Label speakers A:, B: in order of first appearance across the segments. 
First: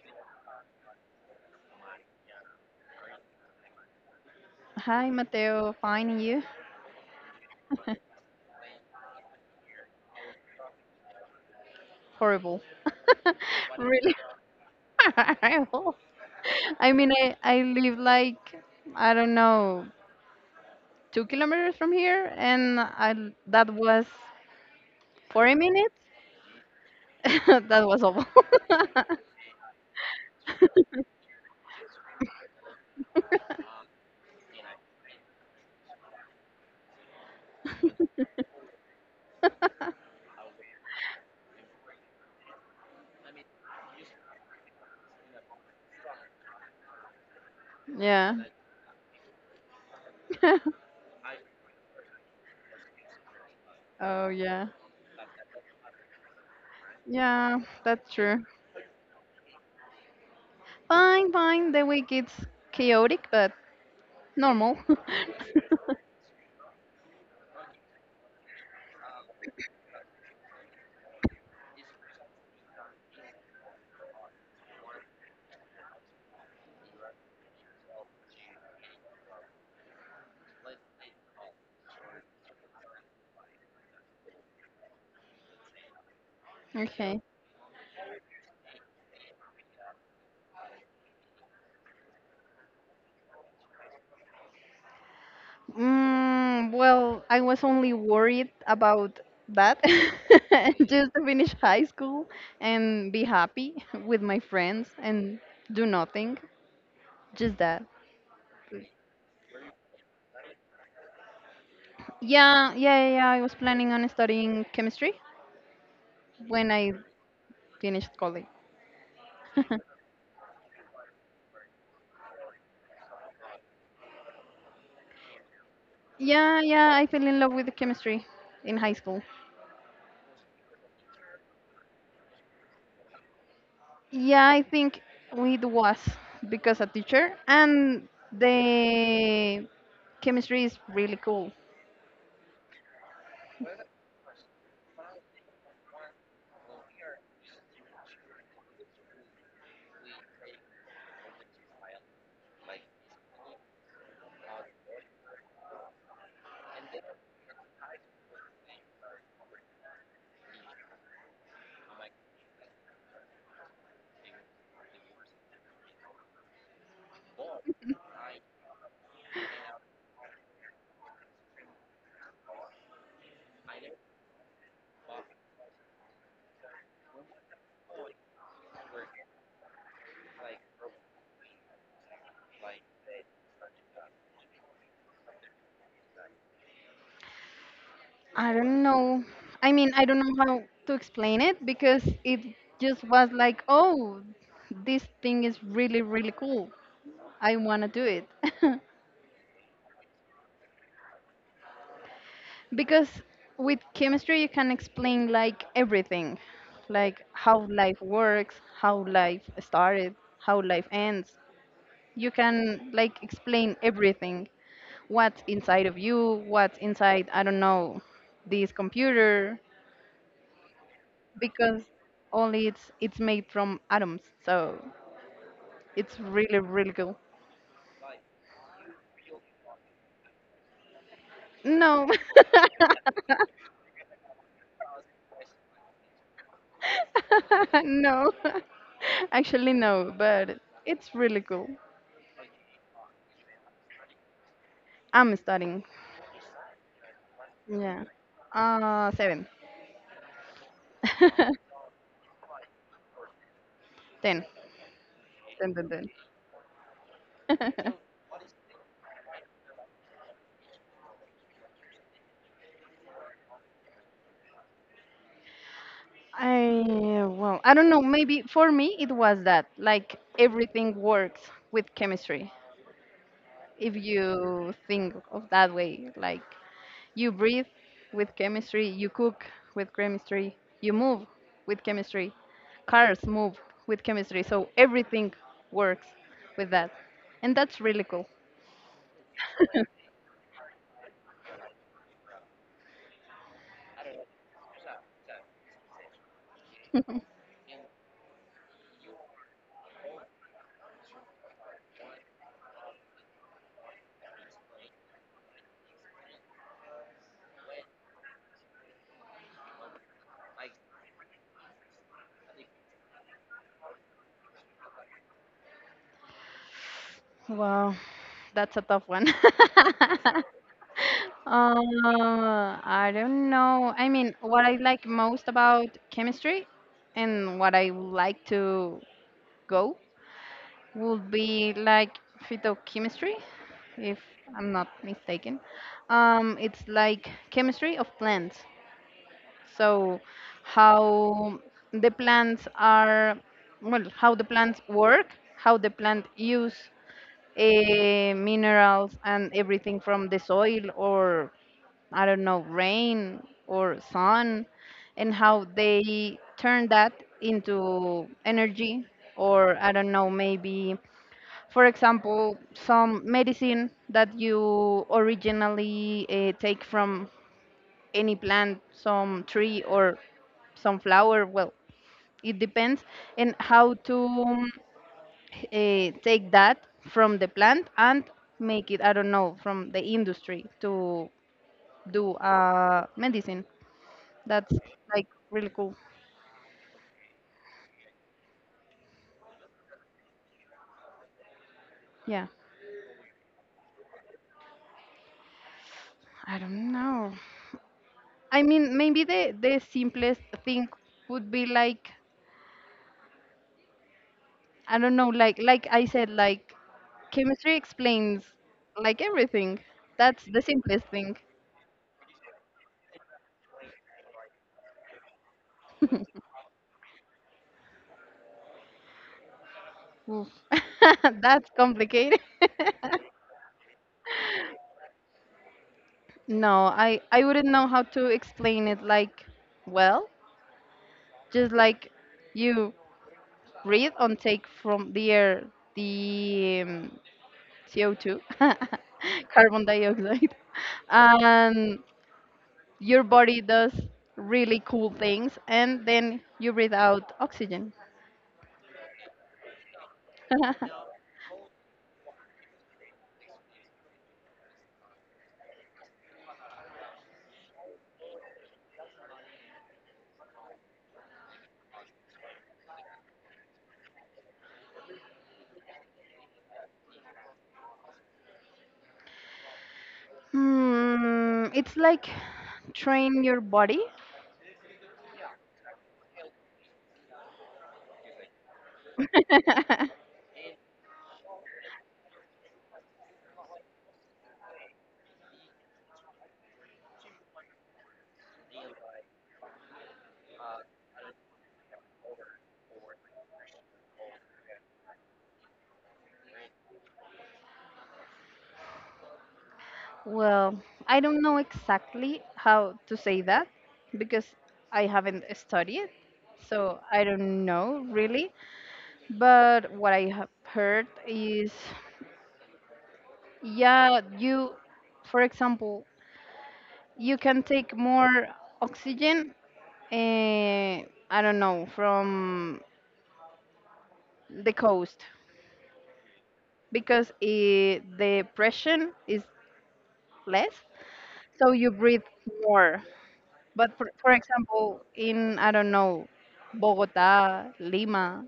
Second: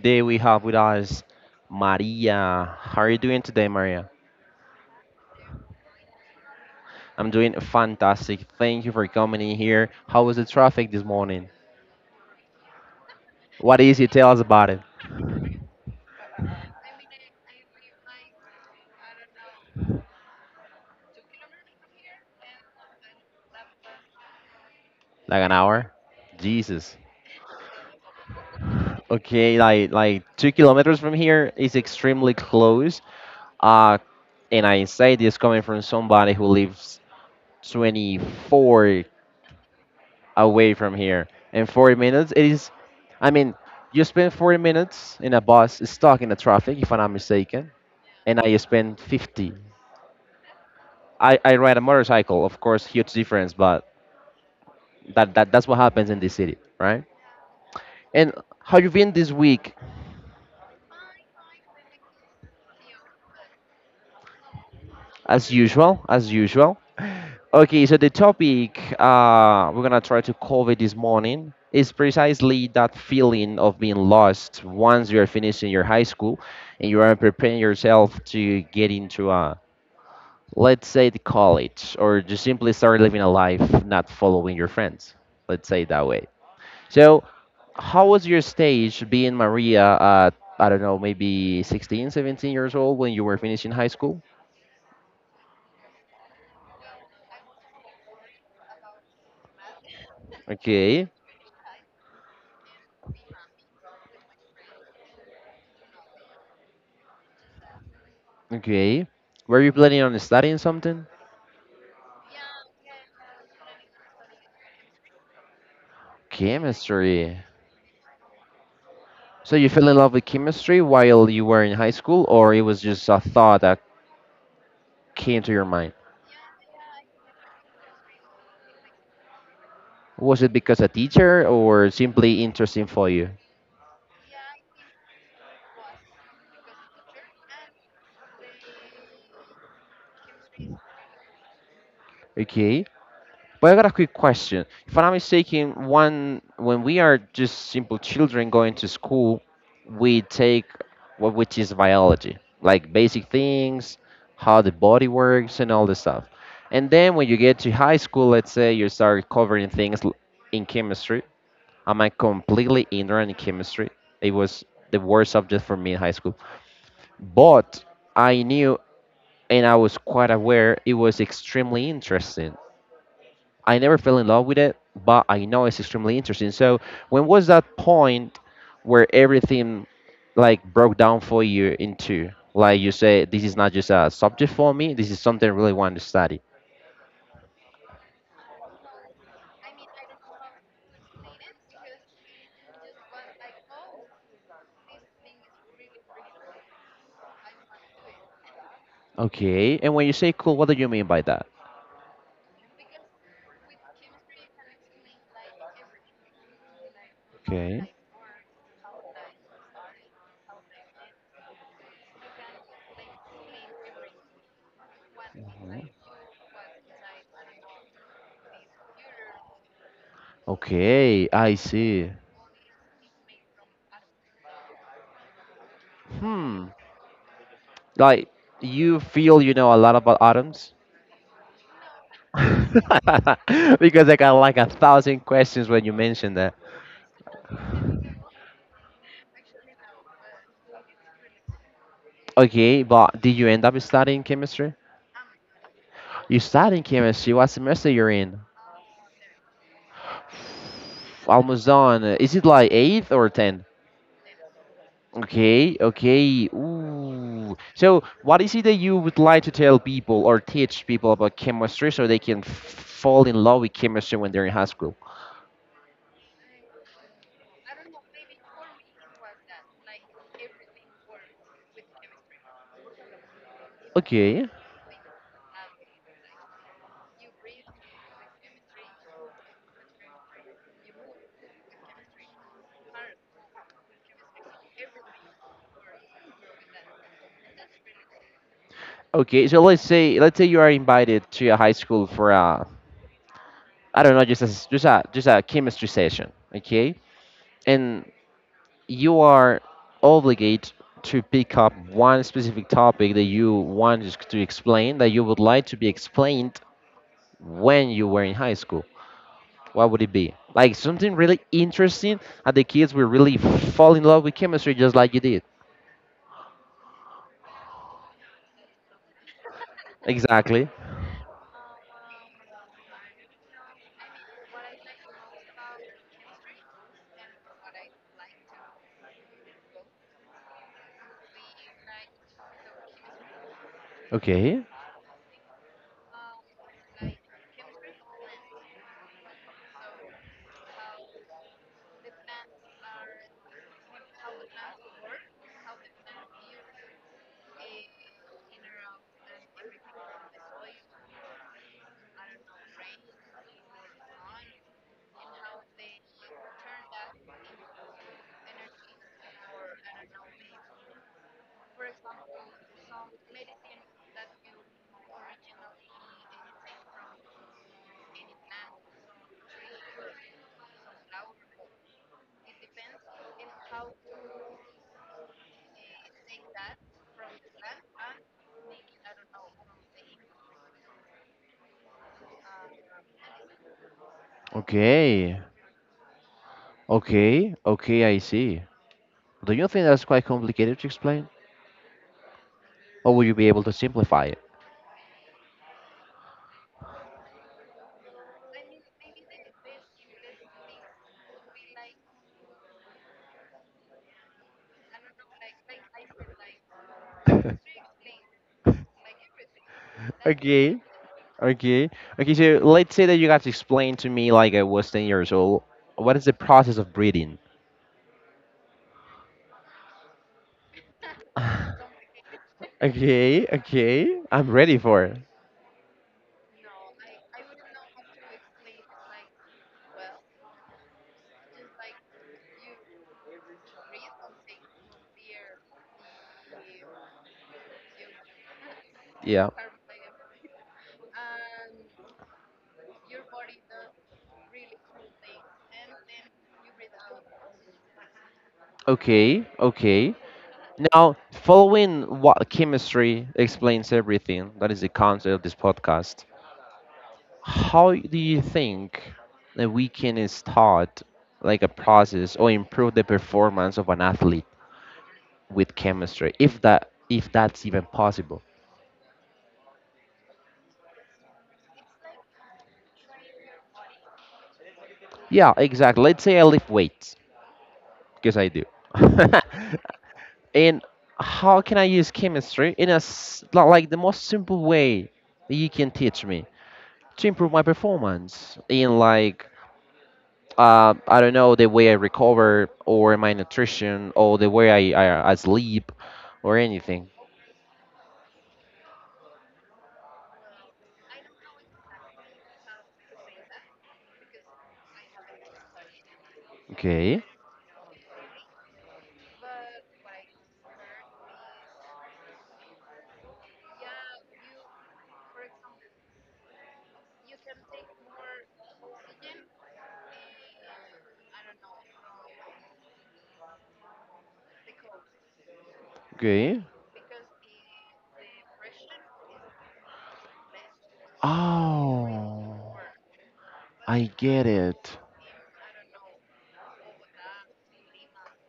A: Today we have with us Maria. How are you doing today, Maria?
B: Hi, Mateo. Fine, and you?
A: I'm doing fantastic. Thank you for coming in here. How was the traffic this morning?
B: Horrible.
A: What is it?
B: Really
A: Tell us about it.
B: horrible. I mean, I live like, I don't know, 2 kilometers from here, and I, that was
A: Like an
B: 40
A: hour?
B: minutes.
A: Jesus.
B: That was awful.
A: Okay, like 2 kilometers from here is extremely close. Uh, and I say this coming from somebody who lives 24 away from here. And 40 minutes, it is, I mean, you spend 40 minutes in a bus stuck in the traffic, if I'm not mistaken,
B: Yeah.
A: and I spend 50. I ride a motorcycle, of course, huge difference, but
B: Oh, yeah.
A: that's what happens in this city, right?
B: Yeah, that's
A: And
B: true.
A: how you been this week?
B: Fine, fine. The week it's chaotic, but normal.
A: As usual, as usual. Okay, so the topic we're gonna try to cover this morning is precisely that feeling of being lost once you are finishing your high school and you are preparing yourself to get into a, let's say, the college, or just simply start living a life not following your friends. Let's say it that way.
B: Okay.
A: So, how was your stage being Maria at, I don't know, maybe 16, 17 years old when you were finishing high school?
B: Well, I was only worried about that,
A: Okay,
B: just to finish high school and be happy with my friends and do nothing, just that.
A: okay. Were you planning on studying something?
B: Yeah, yeah, yeah, yeah, I was planning on studying chemistry when I
A: Chemistry.
B: finished college.
A: So you fell in love with chemistry while you were in high school, or it was just a thought that came to your mind?
B: Yeah, yeah, I fell in love with the chemistry in high school.
A: Was it because a teacher or simply interesting for you?
B: Yeah, I think it was because a teacher and the chemistry is really cool.
A: Okay. But I got a quick question. If I'm not mistaken, one when we are just simple children going to school, we take what which is biology, like basic things, how the body works and all this stuff. And then when you get to high school, let's say you start covering things in chemistry, I'm like, completely ignorant in chemistry. It was the worst subject for me in high school. But I knew and I was quite aware it was extremely interesting. I never fell in love with it, but I know it's extremely interesting. So when was that point where everything like broke down for you into like you say this is not just a subject for me, this is something I really want to study.
B: I don't know. I mean, I don't know how to explain it because it just was like, oh, this thing is really, really cool. I want to do it.
A: Okay, and when you say cool, what do you mean by that?
B: Because with chemistry, you can explain like everything, like how
A: Okay.
B: life works, how life started, how life ends. You can like explain everything what's inside of you, what's inside, I don't know, this computer,
A: Okay, I
B: because
A: see.
B: only it's made from atoms, so it's really
A: Hmm.
B: really cool.
A: Like you feel you know a lot about atoms
B: No,
A: because I got like a thousand questions when you mentioned that.
B: no, actually no, but it's really cool.
A: Okay, but did you end up studying chemistry?
B: I'm studying.
A: You studying chemistry. What semester
B: Yeah.
A: you're in?
B: Seven.
A: Almost done. Is it like eighth or ten?
B: Ten. Ten,
A: Okay,
B: ten, ten.
A: okay. Ooh. So, what is it that you would like to tell people or teach people about chemistry so they can fall in love with chemistry when they're in high school?
B: I, well, I don't know. Maybe for me it was that like everything works with chemistry, if
A: Okay.
B: you think of that way. Like you breathe with chemistry, you cook with chemistry, you move with chemistry, cars move with chemistry. So everything works with that. And that's really cool.
A: Okay, so let's say you are invited to a high school for a I don't know, just a chemistry session, okay? And you are obligated to pick up one specific topic that you want us to explain that you would like to be explained when you were in high school. What would it be? Like something really interesting and the kids will really fall in love with chemistry just like you did.
B: Wow. That's a tough one.
A: Exactly.
B: I don't know. I mean, what I like most about chemistry and what I would like to go would be like phytochemistry, if
A: Okay.
B: I'm not mistaken. It's like chemistry of plants. So, how the plants are, well, how the plants work, how the plant use minerals and everything from the soil or I don't know, rain or sun, and how they turn that into energy, or I don't know, maybe for example, some medicine that you originally take from any plant, some tree or some flower. Well, it depends, and how to take that from the plant and make it. I don't know from the industry to do medicine. That's like
A: Okay.
B: really cool.
A: Okay. Okay, I see. Do you think that's quite complicated to explain?
B: Yeah,
A: Or will you be able to simplify
B: I don't know. I mean, maybe the simplest thing would be like I don't know, like I said, like
A: it?
B: chemistry explains like everything. That's the
A: Okay,
B: simplest thing.
A: okay, okay. So let's say that you guys explain to me, like I was 10 years old, what is the process of breathing.
B: Oof. That's complicated.
A: Okay, okay, I'm ready for it.
B: No, I wouldn't know how to explain it like well. Just like you breathe and take from the air the CO2,
A: Yeah.
B: carbon dioxide, and your body does really cool things, and then you breathe out oxygen.
A: Okay, okay. Now, following what chemistry explains everything, that is the concept of this podcast. How do you think that we can start like a process or improve the performance of an athlete with chemistry, if that's even possible?
B: Hmm, it's like train your body.
A: Yeah, exactly. Let's say I lift weights because I do. And how can I use chemistry in a like the most simple way that you can teach me to improve my performance in like I don't know the way I recover or my nutrition or the way I sleep or anything.
B: Well, I don't know exactly how to say that because I haven't studied, so
A: Okay,
B: I don't know really. But what I have heard is, yeah, you, for example, you can take more oxygen, eh, I don't know, from the coast
A: okay.
B: because the pressure is less, so you breathe
A: Oh,
B: more. But
A: I
B: for
A: get it.
B: example, in, I don't know, Bogota, Lima,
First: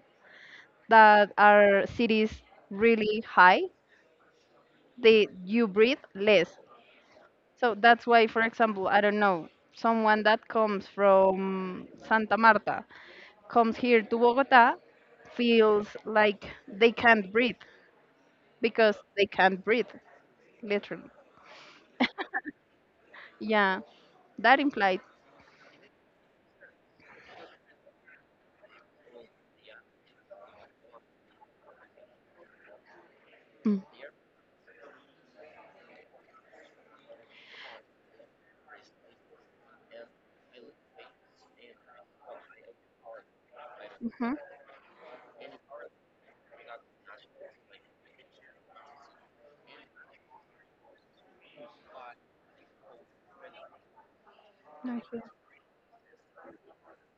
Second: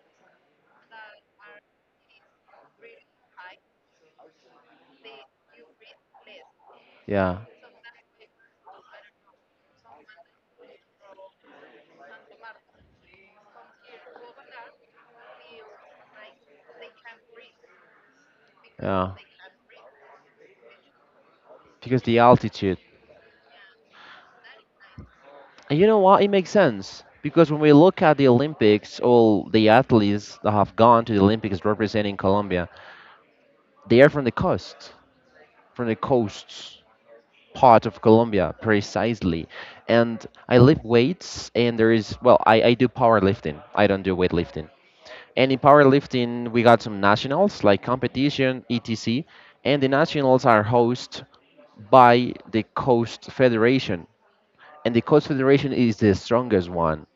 B: that are cities really high, they you breathe less.
A: Yeah,
B: So that's why, for example, I don't know, someone that comes from Santa Marta comes here to Bogota feels like they can't breathe because
A: yeah.
B: they can't breathe, literally.
A: Because the altitude.
B: Yeah, that implied.
A: And you know what? It makes sense because when we look at the Olympics, all the athletes that have gone to the Olympics representing Colombia, they are from the coast, from the coasts part of Colombia, precisely. And I lift weights, and there is well, I do powerlifting. I don't do
B: Mm-hmm.
A: weightlifting. And in powerlifting, we got some nationals like competition, etc. And the nationals are hosted by the Coast Federation, and the Coast Federation is the strongest one.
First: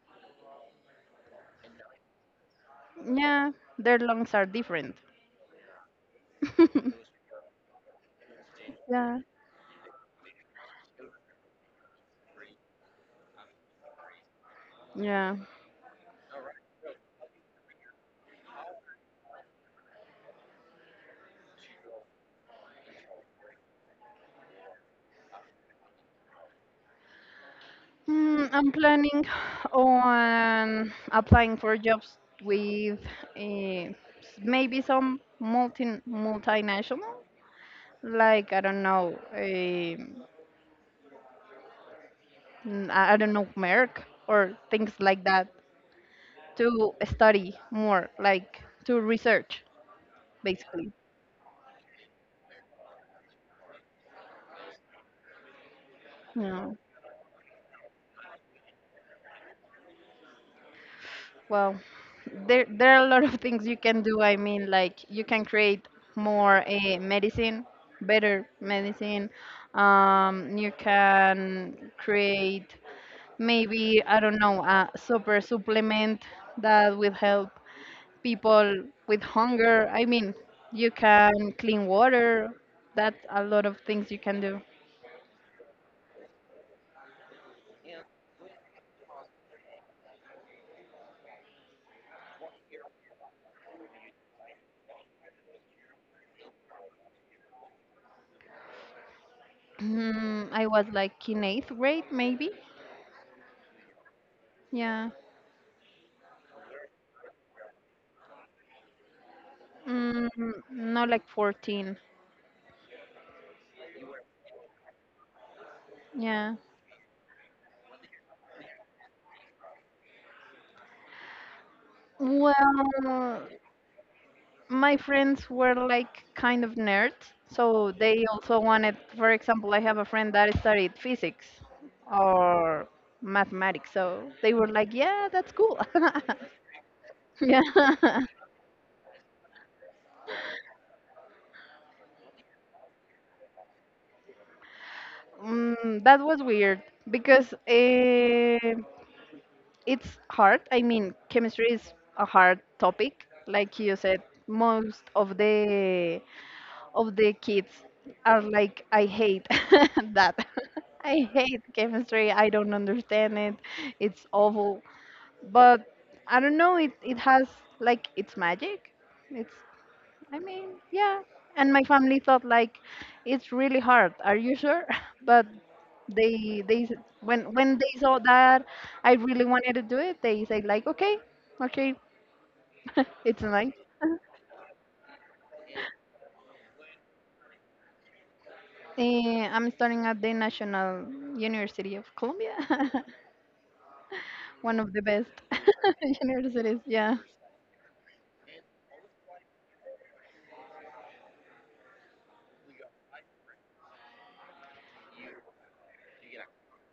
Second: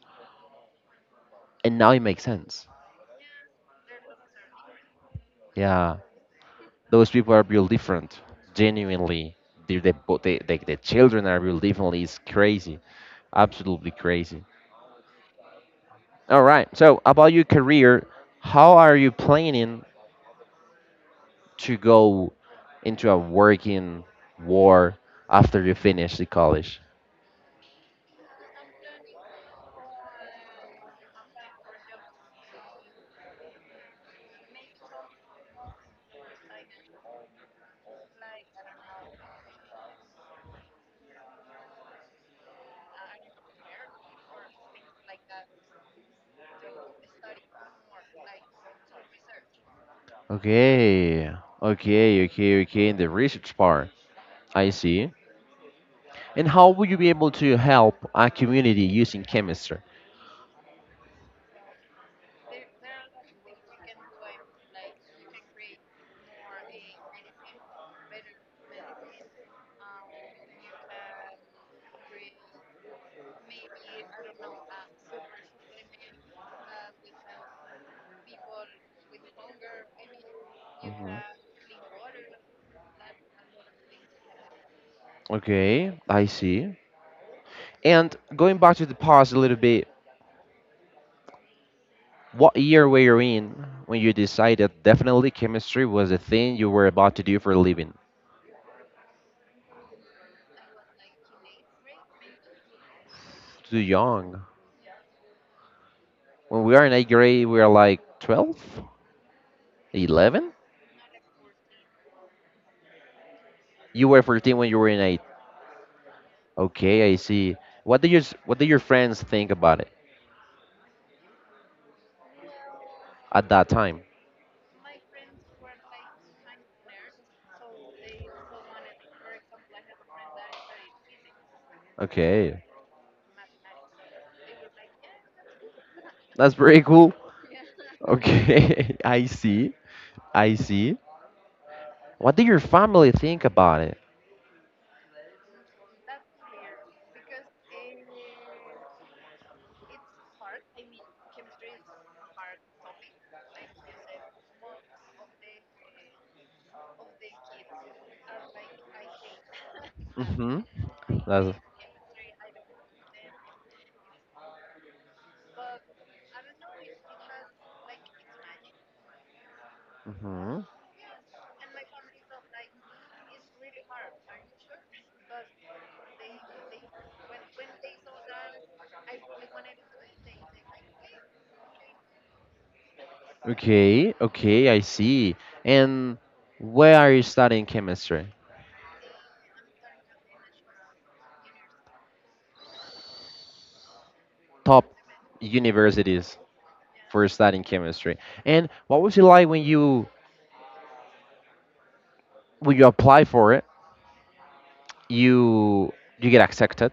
A: And now it makes sense.
B: Yeah, their lungs are different.
A: Yeah, those people are built different,
B: Yeah.
A: genuinely. They're the, bo- they, the children are built differently. It's crazy, absolutely crazy.
B: Yeah.
A: All right. So about your career, how are you planning to go into a working war after you finish the college?
B: I'm planning on applying for jobs with uh, maybe some multinational, like I don't know, I don't know, Merck or things like that, to study more, like to research, basically.
A: Okay, okay, okay, okay. In the research part, I see. And
B: Yeah.
A: how would you be able to help a community using chemistry?
B: Well, there are a lot of things you can do. I mean, like you can create more medicine, better medicine. You can create maybe I don't know a super supplement that will help people with hunger. I mean, you
A: Mhm.
B: can clean water. That's a lot of things you can do.
A: Okay, I see. And going back to the past a little bit, what year were you in when you decided definitely chemistry was the thing you were about to do for a living?
B: I was like in eighth grade, maybe.
A: Too young.
B: Yeah.
A: When we are in eighth grade, we are like 12,
B: Mm,
A: 11.
B: no, like 14.
A: You were 14 when you were in eighth.
B: Yeah.
A: Okay, I see. What did your friends think about it
B: Well,
A: at that time?
B: my friends were like kind of nerds, so they also wanted, for example, I have a friend that studied physics
A: Okay,
B: or mathematics, so they were like, yeah, that's cool.
A: that's pretty cool.
B: Yeah.
A: Okay, I see. I see. What did your family think about it?
B: That was weird because it's hard. I mean, chemistry is a hard topic. Like you said, most of the kids are like, I hate that.
A: Mm-hmm.
B: I
A: That's.
B: hate chemistry. I don't understand it. It's awful. But I don't know. It has like its magic. It's I
A: Mm-hmm.
B: mean yeah. And my family thought like, it's really hard. Are you sure? But they s- when they saw that I really wanted to do it, they said like, okay, okay, it's nice.
A: Okay, okay, I see. And where are you studying chemistry?
B: I'm studying at the National University of Colombia, one
A: Top
B: of the best
A: universities
B: universities. Yeah,
A: for studying chemistry. And what was it like when you apply for it? You you get accepted,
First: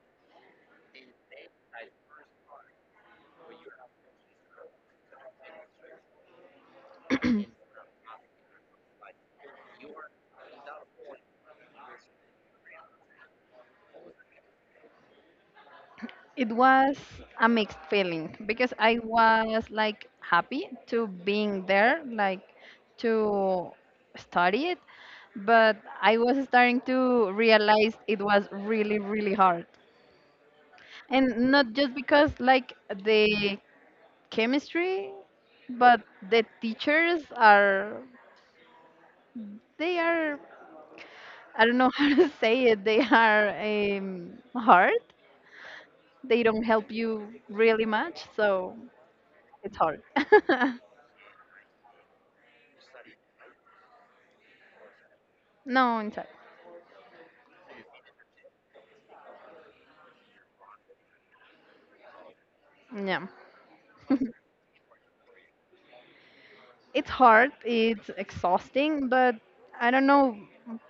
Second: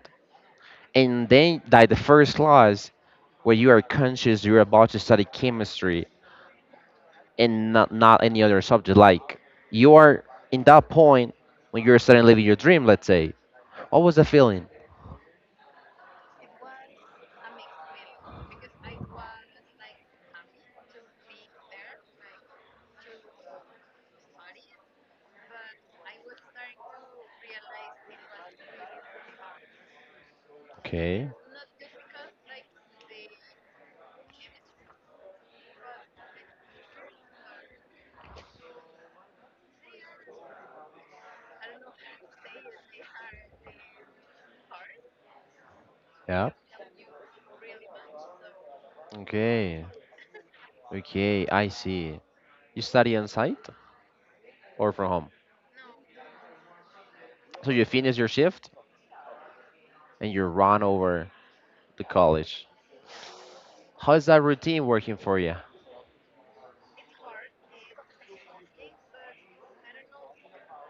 A: and then like the first class where you are conscious you're about to study chemistry and not not any other subject. Like you are in that point when you're starting living your dream. Let's say, what was the feeling?
B: it was a mixed feeling because I was like happy to being there, like to study it, but I was starting to realize it was really, really hard,
A: Okay.
B: and not just because like the chemistry, but the teachers are they are I don't know how to say it. They are hard. They
A: Yeah.
B: don't help you really much, so it's
A: Okay.
B: hard.
A: Okay, I see. You study on site or from home?
B: No, in fact,
A: So you finish your shift and you run over to college.
B: yeah,
A: How is that routine working for you?
B: it's hard. It's exhausting, but I don't know.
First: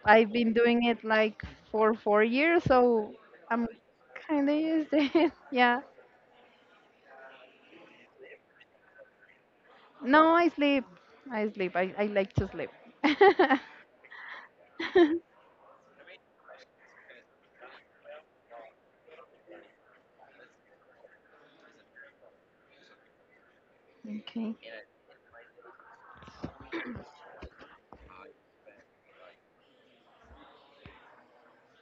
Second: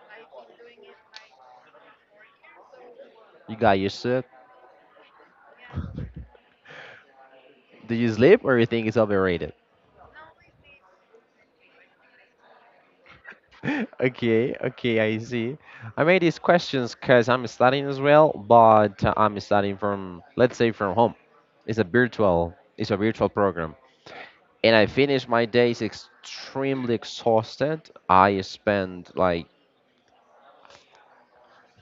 B: I've been doing it like for 4 years, so
A: You
B: I'm
A: got used to it?
B: kind of used to it. Yeah.
A: Do you sleep or you think it's overrated?
B: No, I sleep. I sleep. I like to sleep.
A: Okay, okay, I see. I made these questions because I'm studying as well, but I'm studying from, let's say, from home. It's a virtual program,
B: Okay.
A: and I finish my days extremely exhausted. I spend like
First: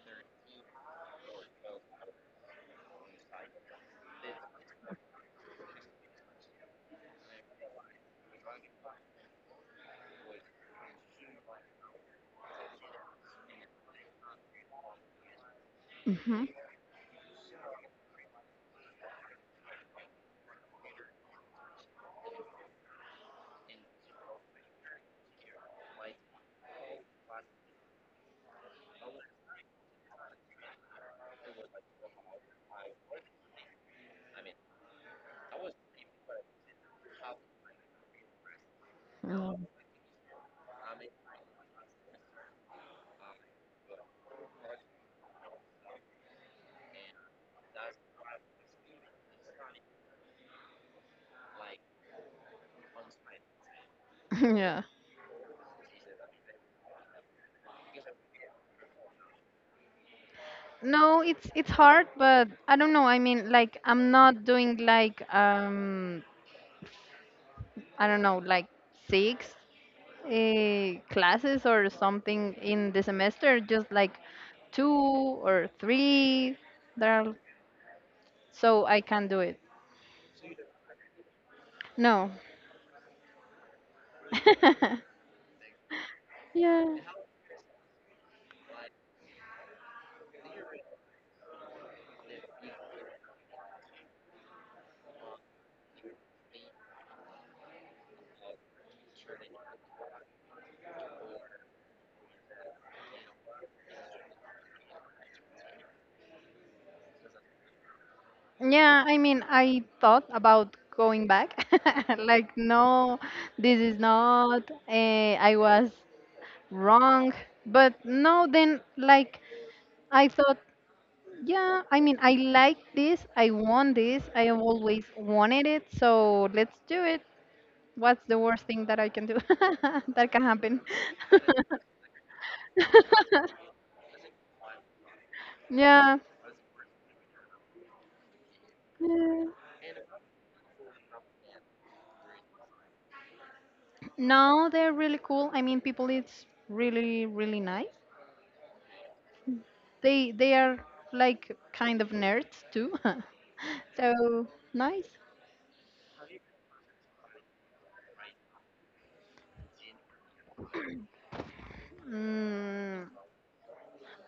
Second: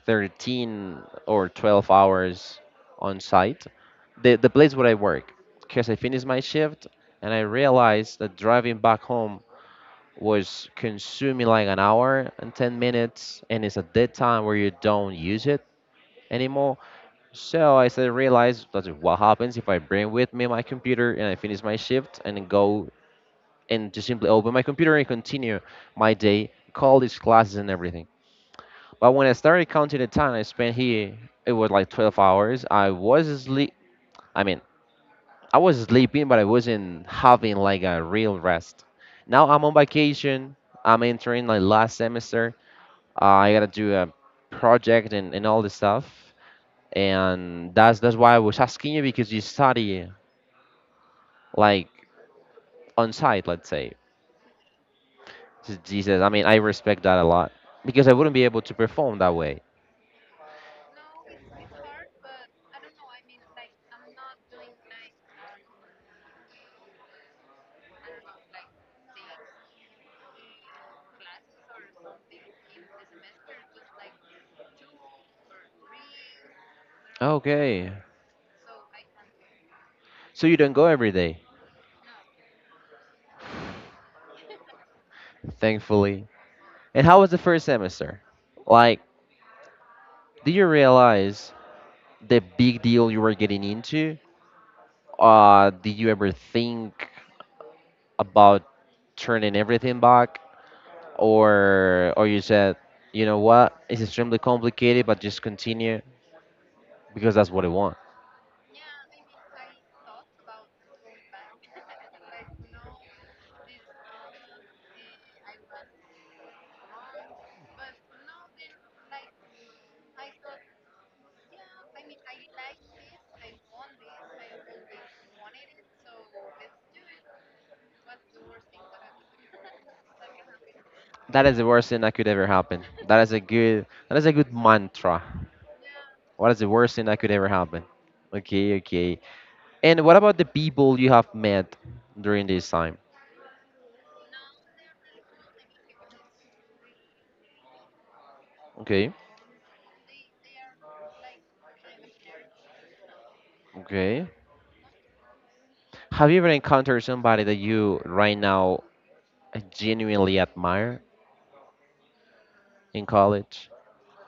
A: 13 or 12 hours on site. The place where I work, because I finished my shift and I realized that driving back home was consuming like an hour and 10 minutes, and it's at that time where you don't use it
B: Hmm.
A: anymore. So I started to realize that's what happens if I bring with me my computer and I finish my shift and then go and just simply open my computer and continue my day, call these classes and everything. But when I started counting the time I spent here, it was like 12 hours. I was asleep. I mean, I was sleeping, but I wasn't having like a real rest. Now I'm
B: Um,
A: on vacation. I'm entering my last semester. I gotta do a project and all this stuff. And that's why I was asking you because you study like on site, let's say.
B: Yeah.
A: Jesus, I mean, I respect that a lot because I wouldn't be able to perform that way.
B: No, it's hard, but I don't know. I mean, like I'm not doing like I don't know, like six classes or something in the semester, just like two or three there are,
A: Okay,
B: so I can do it.
A: so you don't go every day,
B: No.
A: thankfully.
B: Yeah.
A: And how was the first semester? Like, did you realize the big deal you were getting into? Did you ever think about turning everything back, or you said, you know what, it's extremely complicated, but just continue because that's what I want.
B: Yeah, I mean, I thought about going back. Like, no, this is not, I was wrong. But no, then, like, I thought, yeah, I mean, I like this. I want this. I have always wanted it. So let's do it. What's the worst thing that I can do? That can happen.
A: That is the worst thing that could ever happen. That is a good that is a good mantra.
B: Yeah.
A: What is the worst thing that could ever happen? Okay, okay.
B: Yeah.
A: And what about the people you have met during this time?
B: No, they're really cool. I mean, people, it's really, really nice.
A: Okay,
B: They are like kind of nerds too.
A: okay.
B: So nice.
A: Have you ever encountered somebody that you right now genuinely admire
B: Mm,
A: in college?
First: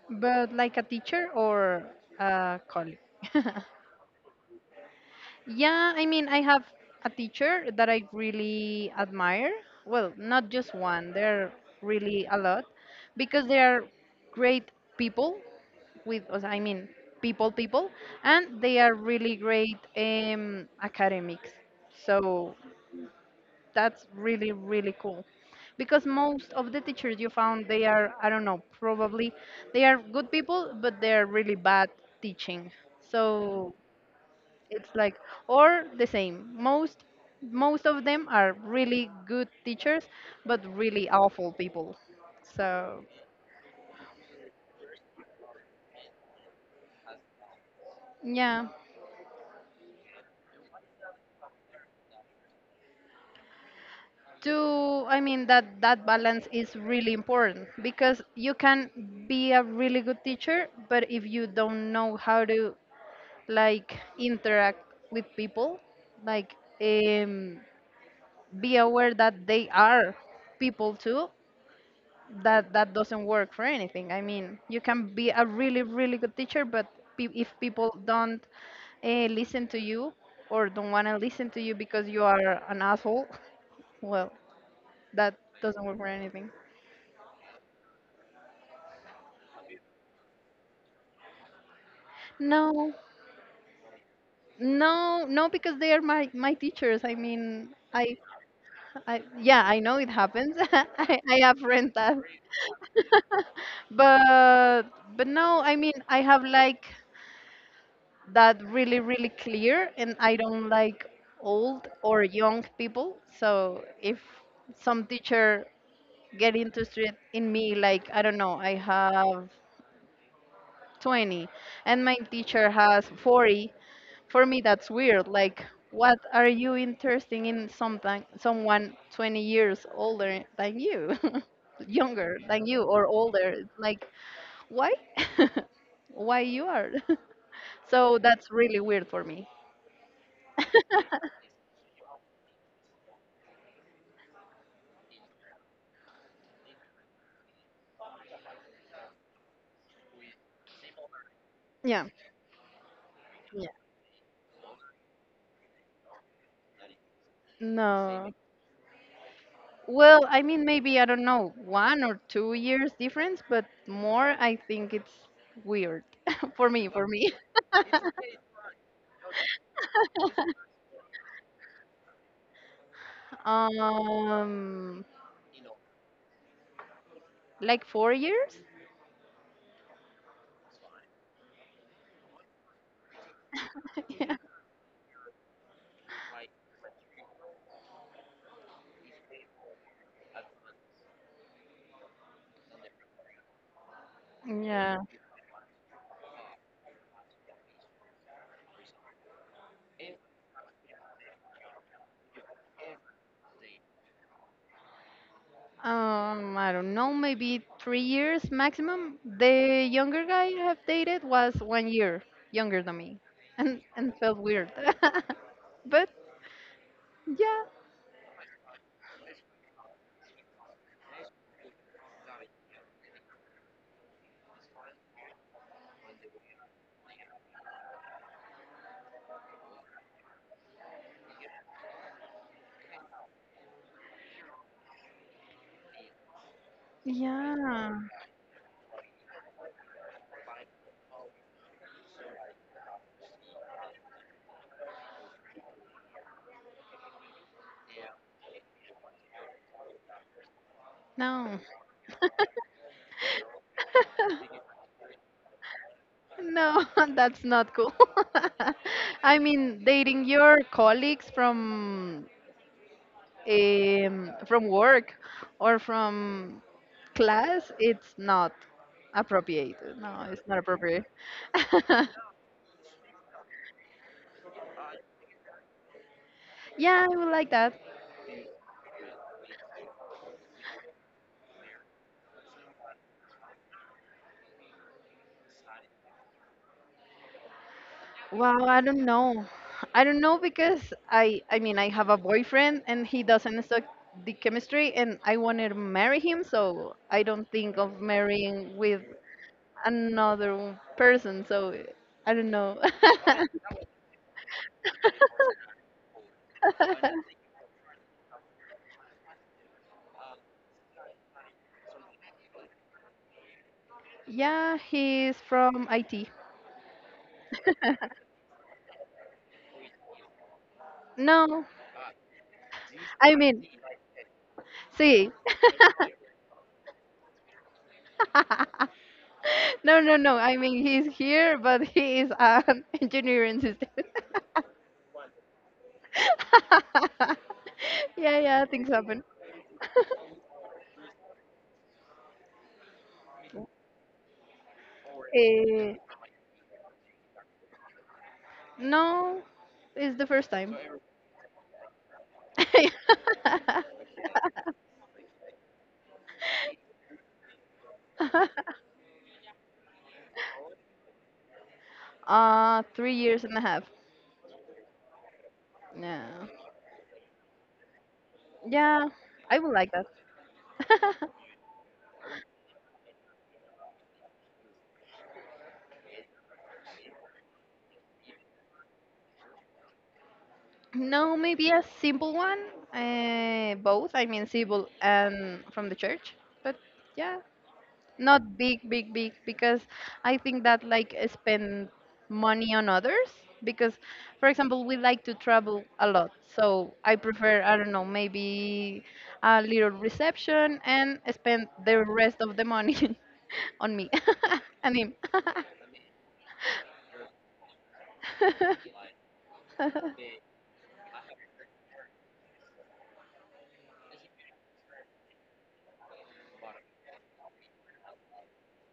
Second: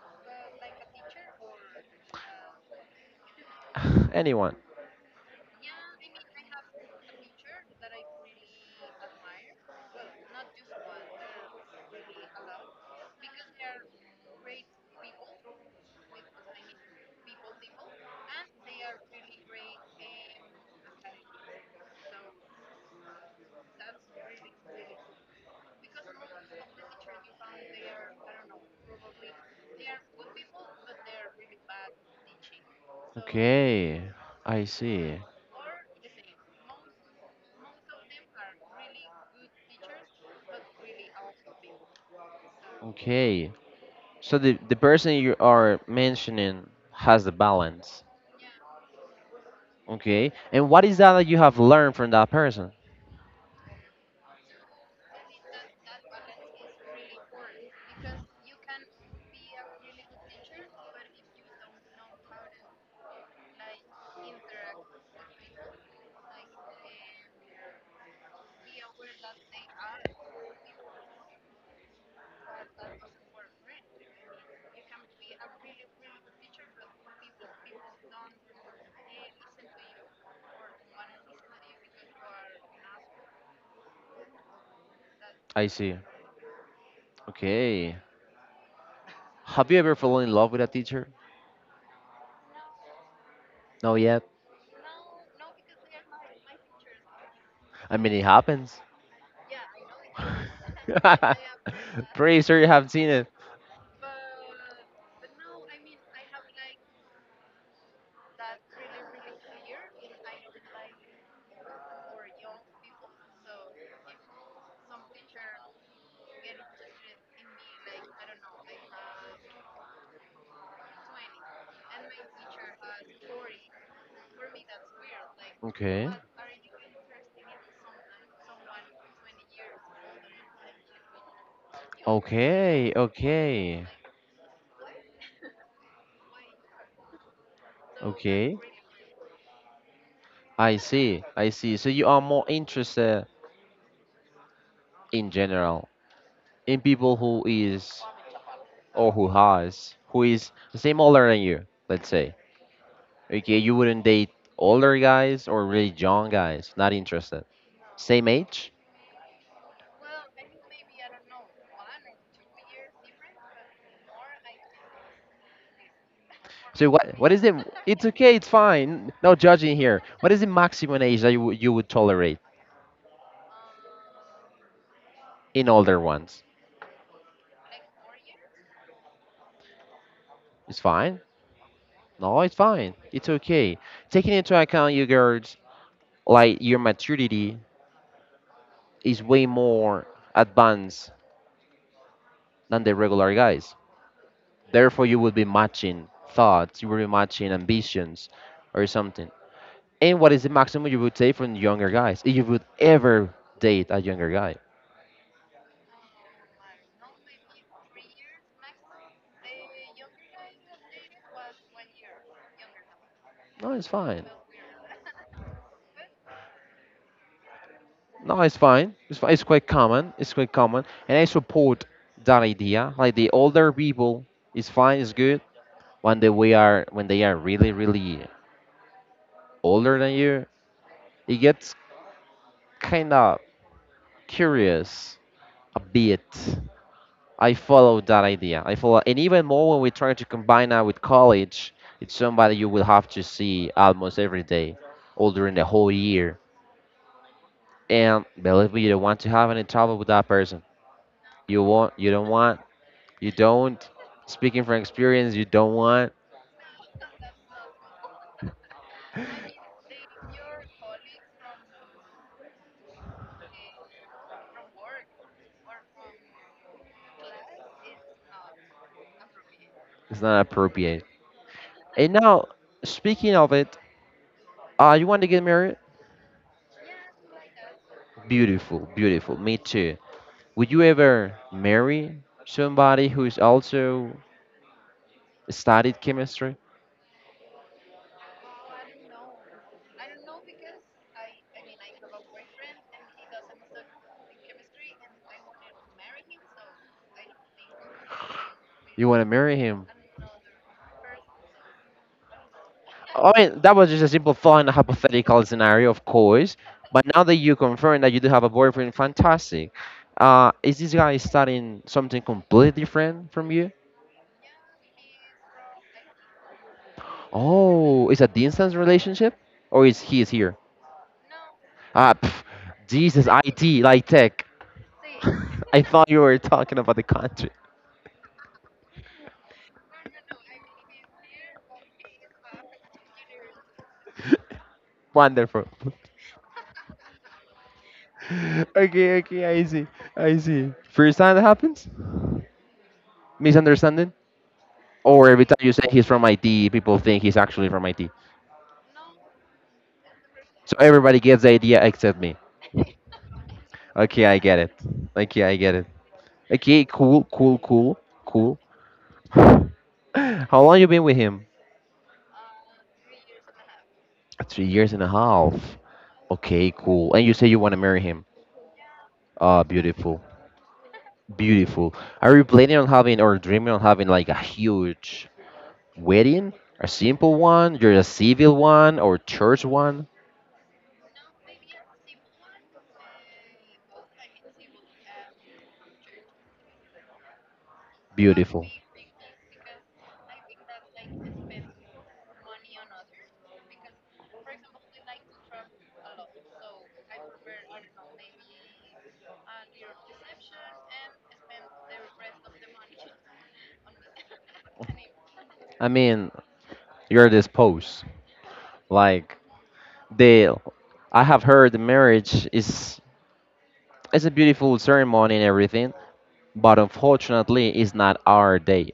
B: but like a teacher or a colleague.
A: Anyone?
B: Yeah, I mean, I have a teacher that I really admire. Well, not just one, there are really a lot because they are great people with, os- I mean, people, people, and they are really great academics. So that's really, really cool because most of the teachers you found, they are, I don't know, probably they are good people, but they're really bad teaching. So
A: Okay, I
B: it's like,
A: see.
B: or the same, most of them are really good teachers but really awful people, so
A: Okay. So the person you are mentioning has the balance.
B: yeah.
A: Okay. And what is that that you have learned from that person?
B: to I mean, that balance is really important, because you can be a really good teacher, but if you don't know how to like interact with people, like um, be aware that they are people too, that that doesn't work for anything. I mean, you can be a really really good teacher, but pe- if people don't listen to you or don't want to listen to you because you are an asshole, well, that
A: I
B: doesn't
A: see.
B: work for anything.
A: Okay. Have you ever fallen in love with a teacher?
B: No,
A: No yet.
B: no, no, because they are my teachers. I mean,
A: I mean, it happens.
B: I yeah, I know it happens. I have friends that,
A: Pretty sure you have seen it.
B: but but no, I mean, I have like that really really clear, and I don't like old or young people. So if some teacher get interested in me, like I don't know, I have 20 and my teacher has 40. For me that's weird. Like,
A: Okay.
B: what are you interested in something someone 20 years older than you younger than you
A: Okay.
B: or older. It's
A: Okay.
B: like, why why you are. So that's
A: Okay.
B: really weird for me.
A: I see. I see. So you are more interested in general in people who is or who has who is same older than you,
B: Yeah.
A: let's say. Okay,
B: Yeah.
A: you wouldn't date older guys or really young guys. Not interested. Same
B: No.
A: age?
B: Well, I mean, maybe, I don't know, 1 or 2 years difference, but more, I think it's weird for
A: So
B: me, for
A: what
B: me.
A: is the? It's okay. It's fine. No judging here. What is the maximum age that you would tolerate
B: Um,
A: in older ones?
B: like 4 years?
A: It's fine. No, it's fine. It's okay. Taking
B: Yeah.
A: into account you girls like your maturity is way more advanced than the regular guys.
B: Yeah.
A: Therefore, you will be matching thoughts. You will be matching ambitions, or something. And what is the maximum you would say from younger guys? If you would ever date a younger guy?
B: I don't know, maybe 3 years maximum. The younger guy I have dated was 1 year younger than me,
A: No,
B: and
A: it's
B: and
A: fine.
B: felt weird. But yeah,
A: No, it's fine. It's fine. It's quite common. It's quite common, and I support that idea. Like the older people, it's fine. It's good. When they are really really older than you, it gets kind of curious a bit. I
B: yeah,
A: follow that idea. I follow, and even more when we try to combine that with college, it's somebody you will have to see almost every day, all during the whole year. And believe me, you don't want to have any trouble with that person.
B: no.
A: You want you don't want You don't. Speaking from experience, you don't want.
B: No, that's not cool. I mean, dating your colleagues from from work or from class, it's not appropriate.
A: It's
B: No,
A: not
B: it's not
A: appropriate.
B: appropriate.
A: And now, speaking of it, you want to get married?
B: Yeah, I would like that.
A: Beautiful, beautiful. Me too. Would you ever marry somebody who is also studied chemistry?
B: Wow, I don't know. I don't know because I mean, I have a boyfriend and he doesn't suck the chemistry and I want to marry him, so I don't think of marrying with
A: You want to marry him?
B: another person, so I don't know.
A: I mean, that was just a simple, fun, hypothetical scenario, of course. But now that you confirm that you do have a boyfriend, fantastic. Is this guy studying something completely different from you?
B: Yeah, he's from IT.
A: Oh, it's a distance relationship, or is here?
B: No,
A: Ah, pff, Jesus,
B: I mean,
A: IT, like tech.
B: see.
A: I thought you were talking about the country.
B: No, no, no. I mean, he's here, but he is an engineering system.
A: Wonderful.
B: Yeah, yeah, things
A: Okay,
B: happen.
A: okay, I see, I see. First time that happens, misunderstanding, or every time you say
B: Eh,
A: he's from IT, people think he's actually from IT.
B: no, it's the first
A: So
B: time.
A: everybody gets the idea except me. Okay, I get it. Okay, I get it. Okay, cool, cool, cool, cool. How long you been with him?
B: 3 years and a half.
A: 3 years and a half.
B: Yeah.
A: Okay, cool. And you say you want to marry him.
B: Yeah, I
A: Ah,
B: would like that.
A: beautiful. Beautiful. Are you planning on having or dreaming on having like a huge wedding? A simple one? You're a civil one or church one?
B: No, maybe a simple one. Both, I mean, simple and from the church. But yeah, not
A: Beautiful.
B: big, big, big, because I think that like spend money on others. Because, for example, we like to travel a lot. So I prefer, I don't know, maybe a little reception and spend the rest of the money on me and him.
A: I mean, you're disposed. Like the I have heard the marriage is it's a beautiful ceremony and everything, but unfortunately it's not our day.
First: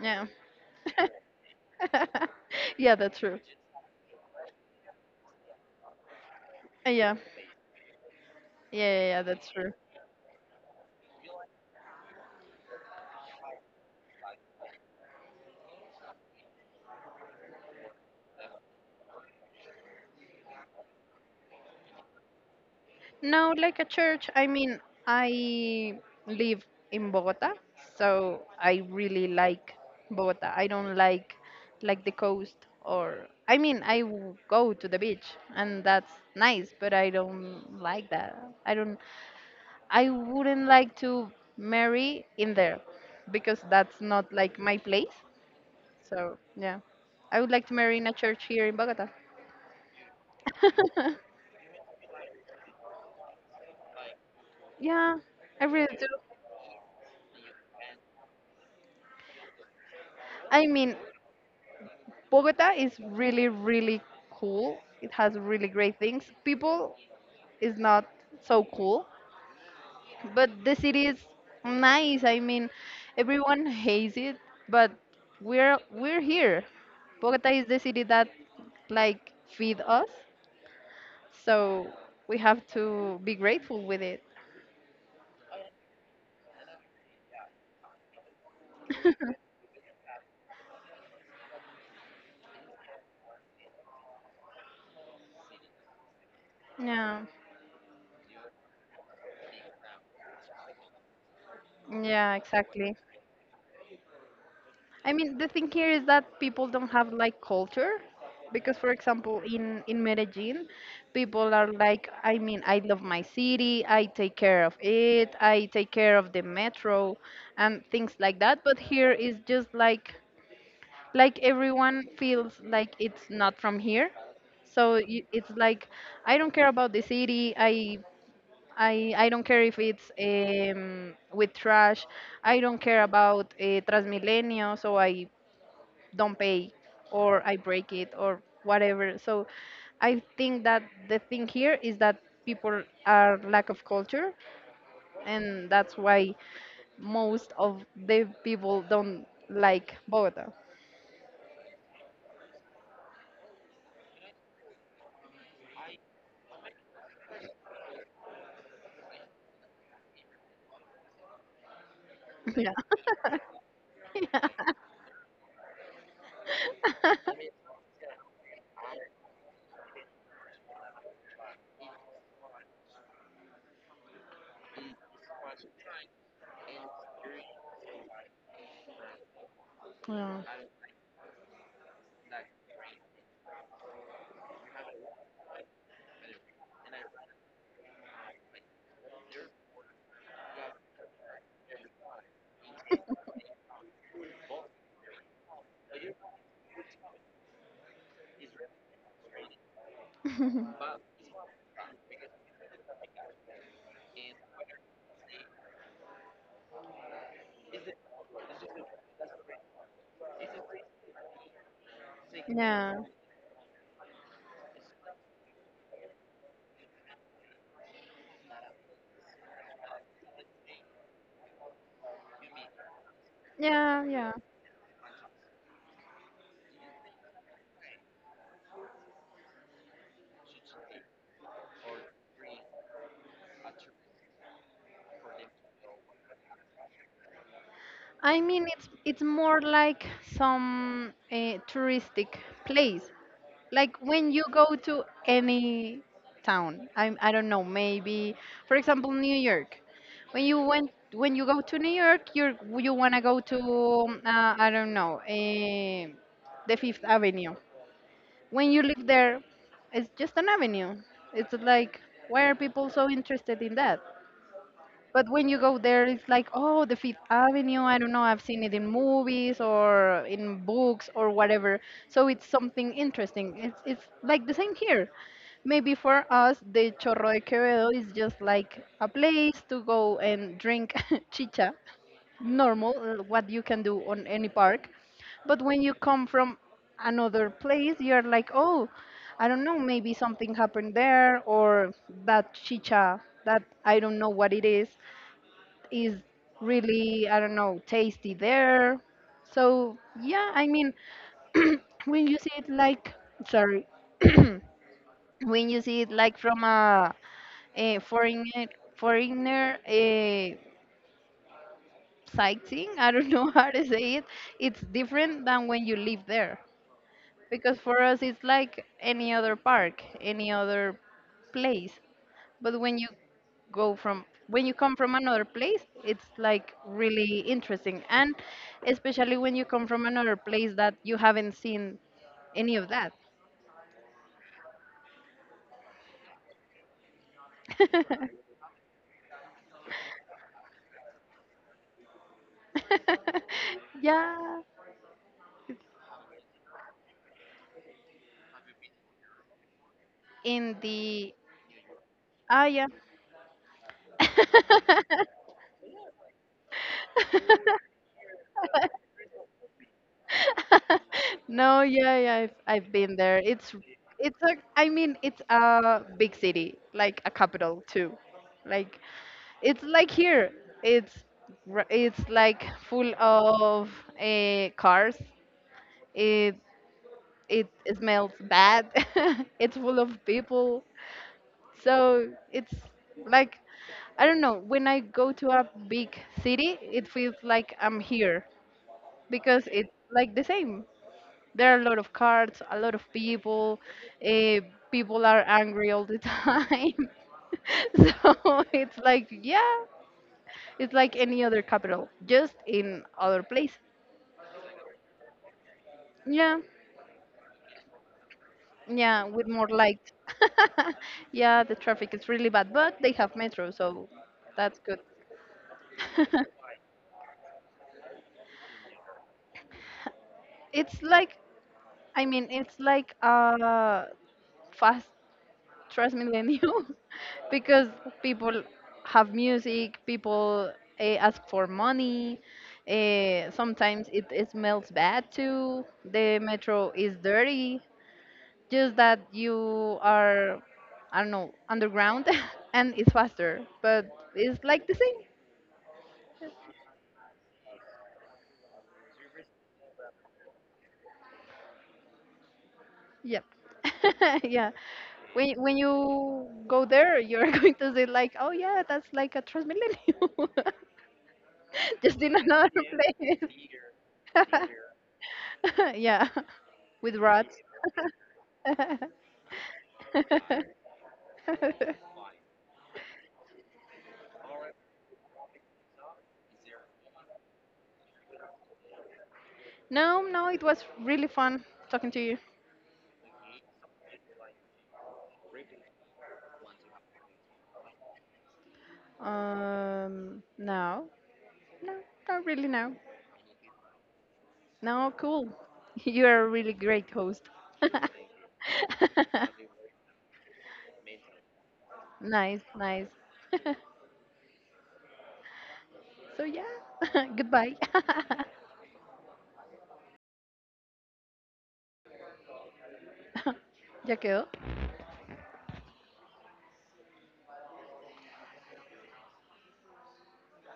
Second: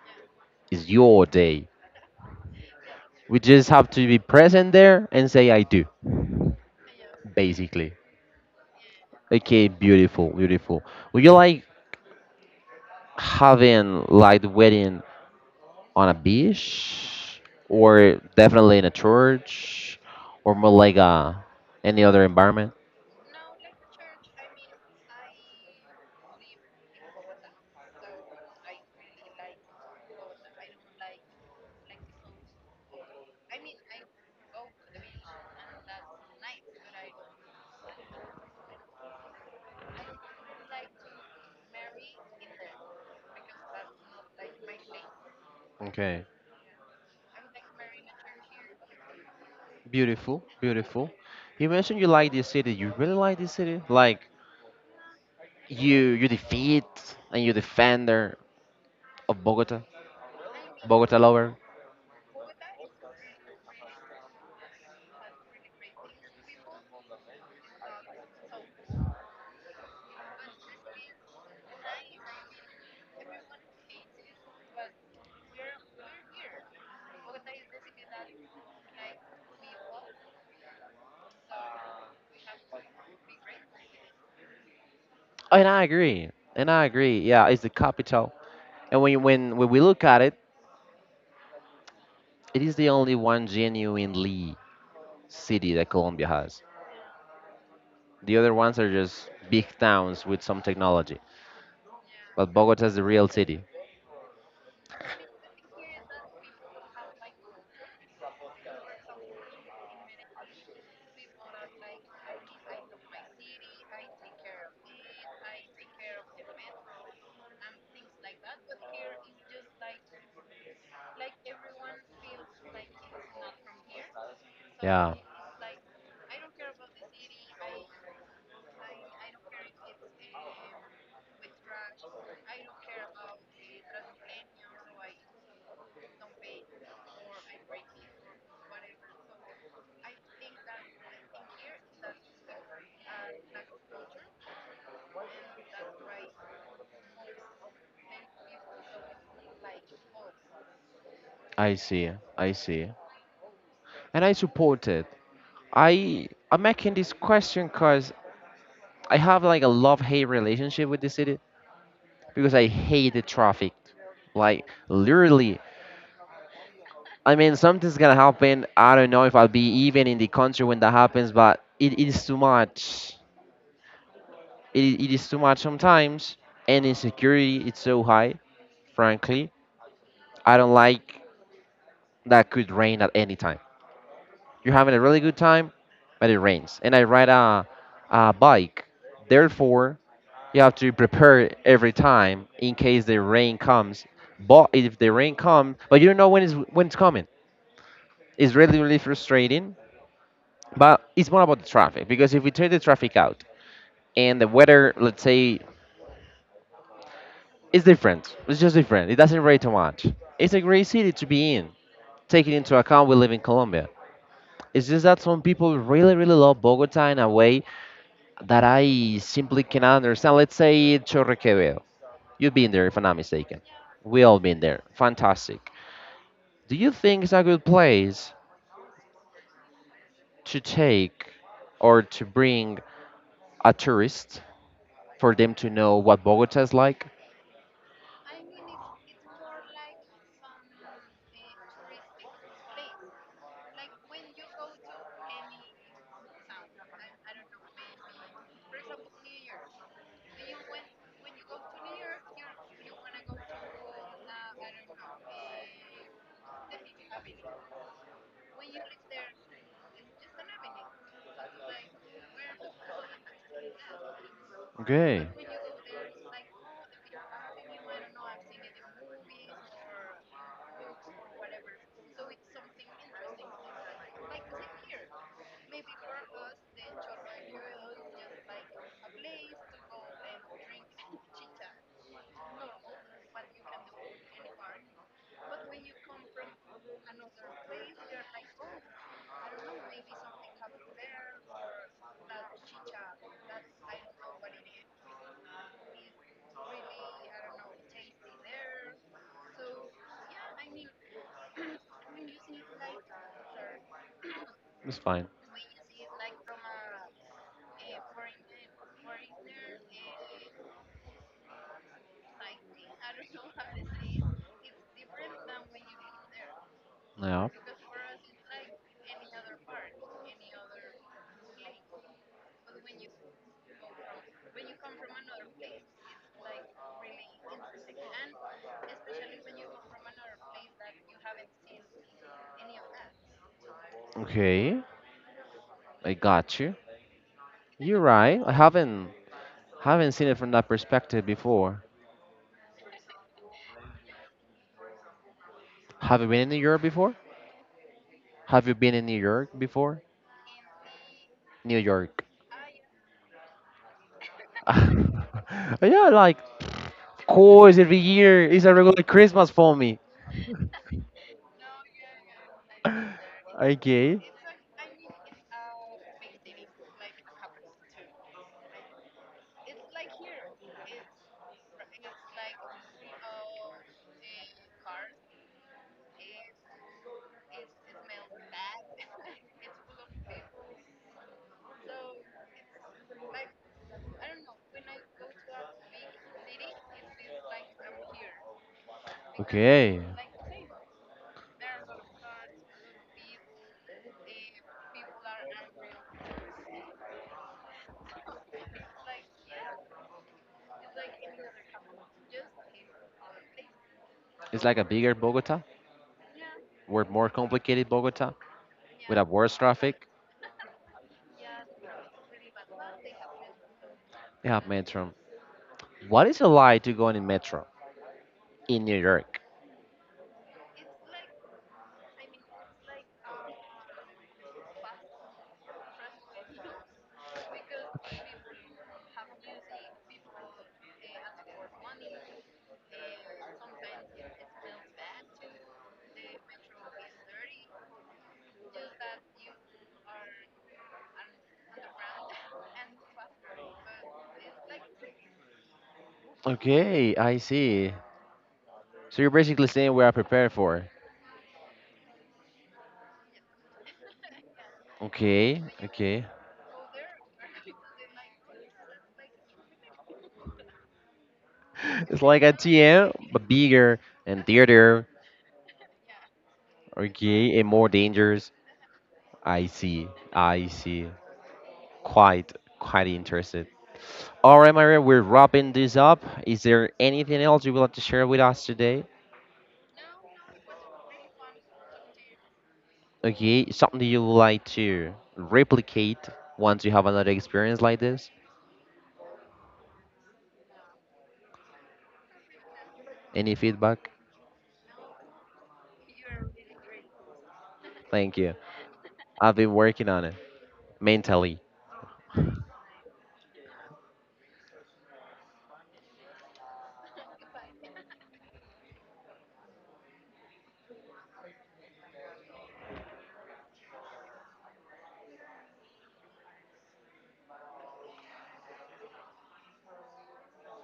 B: Yeah.
A: It's your day.
B: Yeah, that's true.
A: We just have to be present there and say I do,
B: Yeah.
A: basically.
B: Yeah, that's
A: Okay,
B: true.
A: beautiful, beautiful. Would you like having like the wedding on a beach, or definitely in a church, or more like a any other environment?
B: No, like a church. I mean, I live in Bogota, so I really like Bogota. I don't like the coast, or I mean, go to the beach and that's nice, but I don't like that. I don't. I wouldn't like to marry in there because that's not like my place.
A: Okay,
B: So yeah, I would like to marry in a church here in Bogota.
A: beautiful, beautiful. You mentioned you like this city. You really like this city? Like
B: Yeah, I really do.
A: you defeat and you defender of Bogota,
B: I mean,
A: Bogota lover.
B: Bogota is really, really cool. It has really great things. People is not so cool, but the city is nice. I mean, everyone hates it, but we're here. Bogota is the city that like feed us, so we have to be grateful with it.
A: And I agree. And I agree. Yeah, it's the capital. And when you, when we look at it, it is the only one genuinely city that Colombia has.
B: Yeah,
A: The other ones are just big towns with some technology.
B: yeah,
A: But Bogota is
B: exactly.
A: the real city.
B: I mean, the thing here is that people don't have like culture, because for example in Medellin people are like, I mean, I love my city, I take care of it, I take care of the metro and things like that, but here is just like everyone feels like it's not from here, so
A: Yeah,
B: it's like I don't care about the city. I don't care if it's with trash. I don't care about Transmilenio, so I don't pay, or I break it or whatever. So I think that the thing here is that people are lack of culture, and that's why most of the people don't like Bogota.
A: I see. I see. And I support it. I'm making this question because I have like a love-hate relationship with the city because I
B: Yeah.
A: hate the traffic. Like literally, I mean something's gonna happen. I don't know if I'll be even in the country when that happens, but it is too much. It is too much sometimes, and insecurity it's so high frankly.
B: Yeah.
A: I don't like that could rain at any time. You're having a really good time, but it rains and I ride a bike. Therefore, you have to prepare every time in case the rain comes, but if the rain comes but you don't know when it's coming, it's really really frustrating. But it's more about the traffic, because if we take the traffic out and the weather, let's say, it's different. It's just different. It doesn't rate too much. It's a great city to be in. Taking into
B: Yeah.
A: account we live in Colombia. It's just that some people really, really love Bogota in a way that I simply cannot understand. Let's say Chorrequevedo. You've been there, if I'm not mistaken.
B: Yeah,
A: We
B: yeah.
A: all been there. Fantastic. Do you think it's a good place to take or to bring a tourist for them to know what Bogota is like?
B: I mean, it's more like some touristic place. Like when you go to any town, I don't know, maybe for example New York. When you went when you go to New York, you wanna go to I don't know, the Fifth Avenue. When you live there, it's just an avenue. It's like why are people so interested in that?
A: Okay.
B: But when you go there, it's like, oh, the Fifth Avenue. I don't know. I've seen it in movies or in books or whatever. So it's something interesting. It's like the same here. Maybe for us, the Chorro de Quevedo is
A: You're
B: just like a place to go and drink
A: chicha.
B: chicha, normal, what you can do on any park. But when you come from another place, you're
A: There.
B: like, oh, I don't know, maybe something happened there, or
A: About
B: that chicha, that I don't know what it is really, I don't know, tasty there. So yeah, I mean when you see it like sorry
A: It's fine.
B: when you see it like from a foreigner foreigner uh, sightseeing, I don't know how to say it. It's different than when you live there, because for us it's like any other park, any other place. But when you go from when you come from another place, it's like really interesting, and especially when you come from another place that you haven't seen any of that.
A: Okay, I got you. You're right. I haven't seen it from that perspective before.
B: yeah,
A: Have you been in Europe before? Have you been in New York before?
B: in the
A: New York.
B: Ah, yeah.
A: Yeah, like of course every year is a regular Christmas for me.
B: No, yeah, yeah, I've been there.
A: Okay.
B: It's a I mean, it's a big city, like a capital too. Like it's like here. It's it's like full of cars. It it smells bad. It's full of people. So it's like I don't know, when I go to a big city, it feels like I'm here because it's
A: Okay.
B: like the same. There are a lot of cards, a lot of people. Uh, People are angry all the time. So it's like, yeah, it's like any other capital, just in other place.
A: It's like a bigger Bogota,
B: Yeah,
A: or more complicated Bogota, with a
B: yeah, with
A: worse
B: more
A: traffic.
B: lights. Yeah, the traffic is really bad, but they have metro, so
A: They have
B: that's good.
A: metro. What is it like to go in metro in New York?
B: It's like, I mean, it's like a fast Transmillennial because people have music, people ask for money. Sometimes it smells bad too. The metro is dirty. Just that you are, I don't know, underground and it's faster, but it's like the same.
A: Okay, I see. So you're basically saying we are prepared for.
B: Yep. Yeah. When,
A: Okay,
B: when
A: okay.
B: you go there, you're going to say like, oh yeah, that's like a Transmillennial.
A: It's
B: Just in
A: like a
B: another
A: TM,
B: place.
A: but bigger and theater.
B: Yeah, with rats.
A: Okay, and more dangerous. I see, I see. Quite, quite interested. All right, Maria, we're wrapping this up. Is there anything else you would like to share with us today?
B: No, no, it was really fun talking to you.
A: Okay, something you would like to replicate once you have another experience like this?
B: No, no, not really. No,
A: Any feedback?
B: no, cool. You're a really great host.
A: Thank you. I've been working on it mentally.
B: Nice, nice. So yeah, goodbye. ya quedó.